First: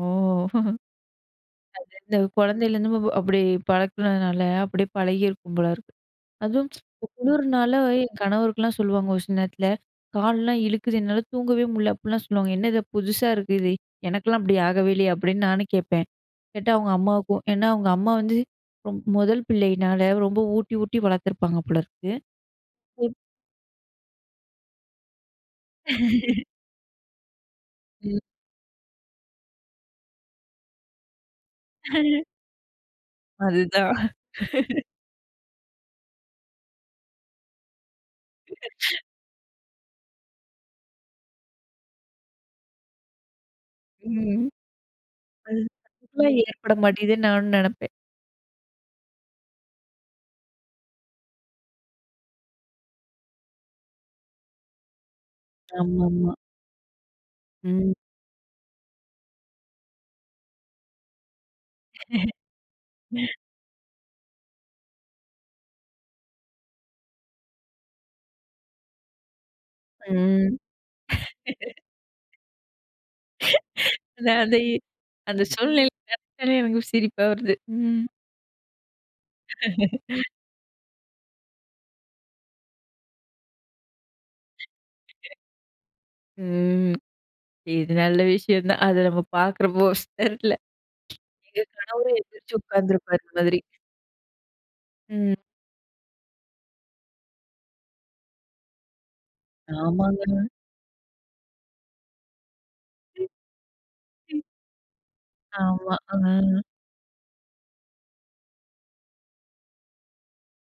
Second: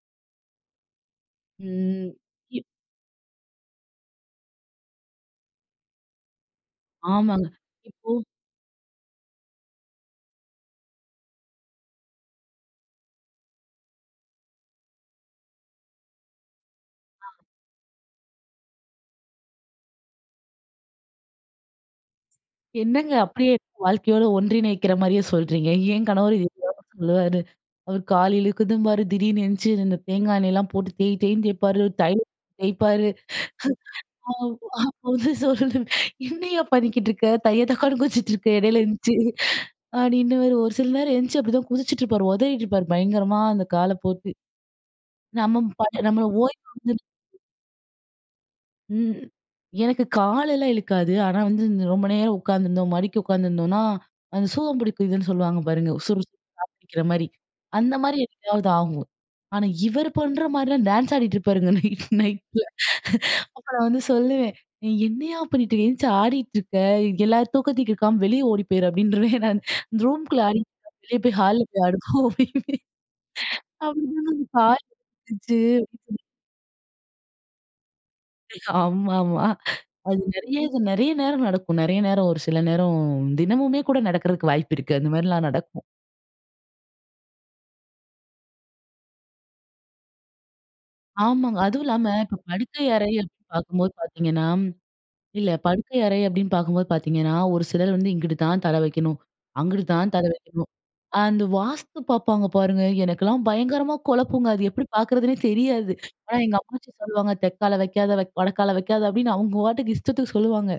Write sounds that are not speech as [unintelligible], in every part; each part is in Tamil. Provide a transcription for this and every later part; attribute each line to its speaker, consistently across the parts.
Speaker 1: ஓ. [chuckles] அது
Speaker 2: ம்.
Speaker 1: வந்து
Speaker 2: இ
Speaker 1: குழந்தையிலருந்து வ வ அப்படி பழக்குனதுனால, அப்படி பழகியிருக்கும் போல இருக்கு. அதுவும்,
Speaker 2: ஆமாங்க.
Speaker 1: குளுர்னால
Speaker 2: இப்போ
Speaker 1: என் கணவருக்குலாம் சொல்லுவாங்க ஒரு சில நேரத்துல, "கால்லாம் இழுக்குது, என்னால தூங்கவே முட்ல." அப்புட்லாம் சொல்லுவாங்க. "என்ன இது புதுசா இருக்கு? இது எனக்குலாம் அப்படி ஆகவே இல்லையே?" அப்படி நானும் கேட்பேன். கேட்டா அவுங்க
Speaker 2: ஆ.
Speaker 1: அம்மாவுக்கும் ஏன்னா, அவுங்க அம்மா வந்து ரொம் முதல் பிள்ளையினால ரொம்ப ஊட்டி ஊட்டி வளர்த்துருப்பாங்க போலருக்கு.
Speaker 2: என்னங்க,
Speaker 1: [unintelligible]
Speaker 2: அப்படியே வாழ்க்கையோட ஒன்றிணைக்கிற மாரியே சொல்றீங்க. என் கணவரும்
Speaker 1: [laughs]
Speaker 2: இதே தாங்க சொல்லுவாரு. அவர்
Speaker 1: ம்.
Speaker 2: கால் இழுக்குதும்பாரு, திடீர்ன்னு எந்திச்சு இந்தந்த தேங்கா எண்ணெயல்லாம் போட்டு தேய் தேய்ன்னு தேய்ப்பாரு.
Speaker 1: [laughs]
Speaker 2: தைலத்த தேய்ப்பாரு.
Speaker 1: அதுதான். [laughs]
Speaker 2: அப்ப வந்து சொல்லுவேன், "என்னய்யா பண்ணிக்கிட்ருக்க? தைய தக்கான்னு குதிச்சிட்ருக்க எடையில
Speaker 1: [laughs]
Speaker 2: எழுந்துருச்சு." அப்படீன்னுவாரு. ஒரு சில நேரம் எழுந்துச்சு அப்படிதான் குதிச்சிட்டுப்பாரு. ஒதறிட்டுருப்பார் பயங்கரமா, அந்த கால போட்டு.
Speaker 1: ம். அது
Speaker 2: நம்ம பாட்டு நம்பள
Speaker 1: [unintelligible]
Speaker 2: ஓய்வு
Speaker 1: ஏற்பட
Speaker 2: வந்து
Speaker 1: மாட்டேதுன்னு
Speaker 2: [unintelligible]
Speaker 1: நானும் நெனைப்பேன்.
Speaker 2: ம். எனக்கு காலெல்லாம் இழுக்காது. ஆனா வந்து, இந்த ரொம்ப நேரம் உட்காந்துருந்தோம், மடக்கி உட்காந்துருந்தோம்ன்னா, அந்த சூகம் புடிக்குதுன்னு சொல்லுவாங்க பாருங்க. சுறு
Speaker 1: ஆமாமா.
Speaker 2: சுறுன்னு [unintelligible] புடிக்கிற மாரி,
Speaker 1: ம்.
Speaker 2: அந்த மாரி எப்பயாவது ஆகும். ஆனா இவர் பண்ற மாரில்லாம் டான்ஸ் ஆடிட்டு இருப்பாருங்க நைட் நைட்ல.
Speaker 1: [laughs]
Speaker 2: அப்ப நா வந்து சொல்லுவேன், "நீ என்னைய்யா பண்ணீட்டுருக்க? எந்திச்சு ஆடிட்ருக்க? எல்லார் தூக்கத்தையும் கெடுக்காம, வெளிய ஓடி போயிரு." அப்படீன்றுவேன் நான். இந்த ரூம்குள்ள
Speaker 1: ம்.
Speaker 2: ஆடிட்ருப்பாரு, "வெளிய போய் ஹால்ல
Speaker 1: [laughs]
Speaker 2: போய் ஆடு போ." அப்படீம்பேன்.
Speaker 1: அந்த அந்த இ அந்த சூழ்நிலை
Speaker 2: [unintelligible]
Speaker 1: நெனச்சாலே எனக்கு சிரிப்பா வருது. ம்.
Speaker 2: ஆமா, ஆமா. அது
Speaker 1: [laughs]
Speaker 2: நெறைய, இது நெறைய நேரம் நடக்கும். நெறைய நேரம் ஒரு சில நேரம் தினமுமே கூட நடக்கறதுக்கு வாய்ப்பு இருக்கு. அந்த
Speaker 1: [unintelligible]
Speaker 2: மாதிரிலாம் நடக்கும்.
Speaker 1: ம். இது நல்ல விஷயம்தான். அது நம்ம பார்க்கறப்போ ஸ் தெர்ல.
Speaker 2: ஆமாங்க.
Speaker 1: எங்க
Speaker 2: அதுவும் இல்லாம
Speaker 1: கணவரும்
Speaker 2: இப்ப
Speaker 1: எந்திரிச்சு
Speaker 2: படுக்கை அறைய
Speaker 1: உட்கார்ந்திருப்பார் அந்த மாதிரி.
Speaker 2: பாக்கும்போது பாத்தீங்கன்னா,
Speaker 1: ம்.
Speaker 2: இல்ல படுக்கை அறை அப்படீன்னு பாக்கும்போது பாத்தீங்கன்னா, ஒரு சிலர் வந்து இங்குட்டு தான் தலை வைக்கணும், அங்குட்டு தான் தலை
Speaker 1: ஆமாங்க.
Speaker 2: வைக்கணும். அந்த வாஸ்து பாப்பாங்க பாருங்க! எனக்குல்லாம் பயங்கரமா கொழப்புங்க அது. எப்படி பாக்குறதுன்னே தெரியாது.
Speaker 1: ஆமா.
Speaker 2: ஆனா எங்க
Speaker 1: ம்.
Speaker 2: அப்பச்சி சொல்லுவாங்க, "தெக்கால வைக்காத, வைக் வடக்கால வைக்காத." அப்படீன்னு அவங்க வாட்டுக்கு இஷ்டத்துக்கு சொல்லுவாங்க.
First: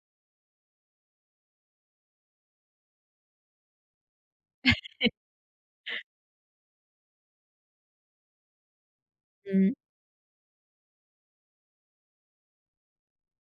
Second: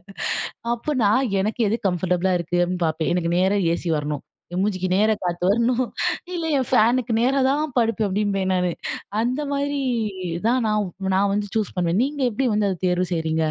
Speaker 2: அப்ப நா எனக்கு எது கம்ஃபர்டபுலா இருக்கு அப்படீன்னு பாப்பேன். எனக்கு நேரா ஏசி வரணும். என் மூஞ்சிக்கு நேர காத்து வரணும்.
Speaker 1: [laughs]
Speaker 2: "இல்ல, என் ஃபேனுக்கு நேரா தான் படுப்பேன்" அப்படீம்பேன் நானு. அந்த
Speaker 1: ம்.
Speaker 2: மாதிரி தான் நா நா வந்து சூஸ் பண்ணுவேன். நீங்க எப்படி வந்து அத தேர்வு செய்றீங்க?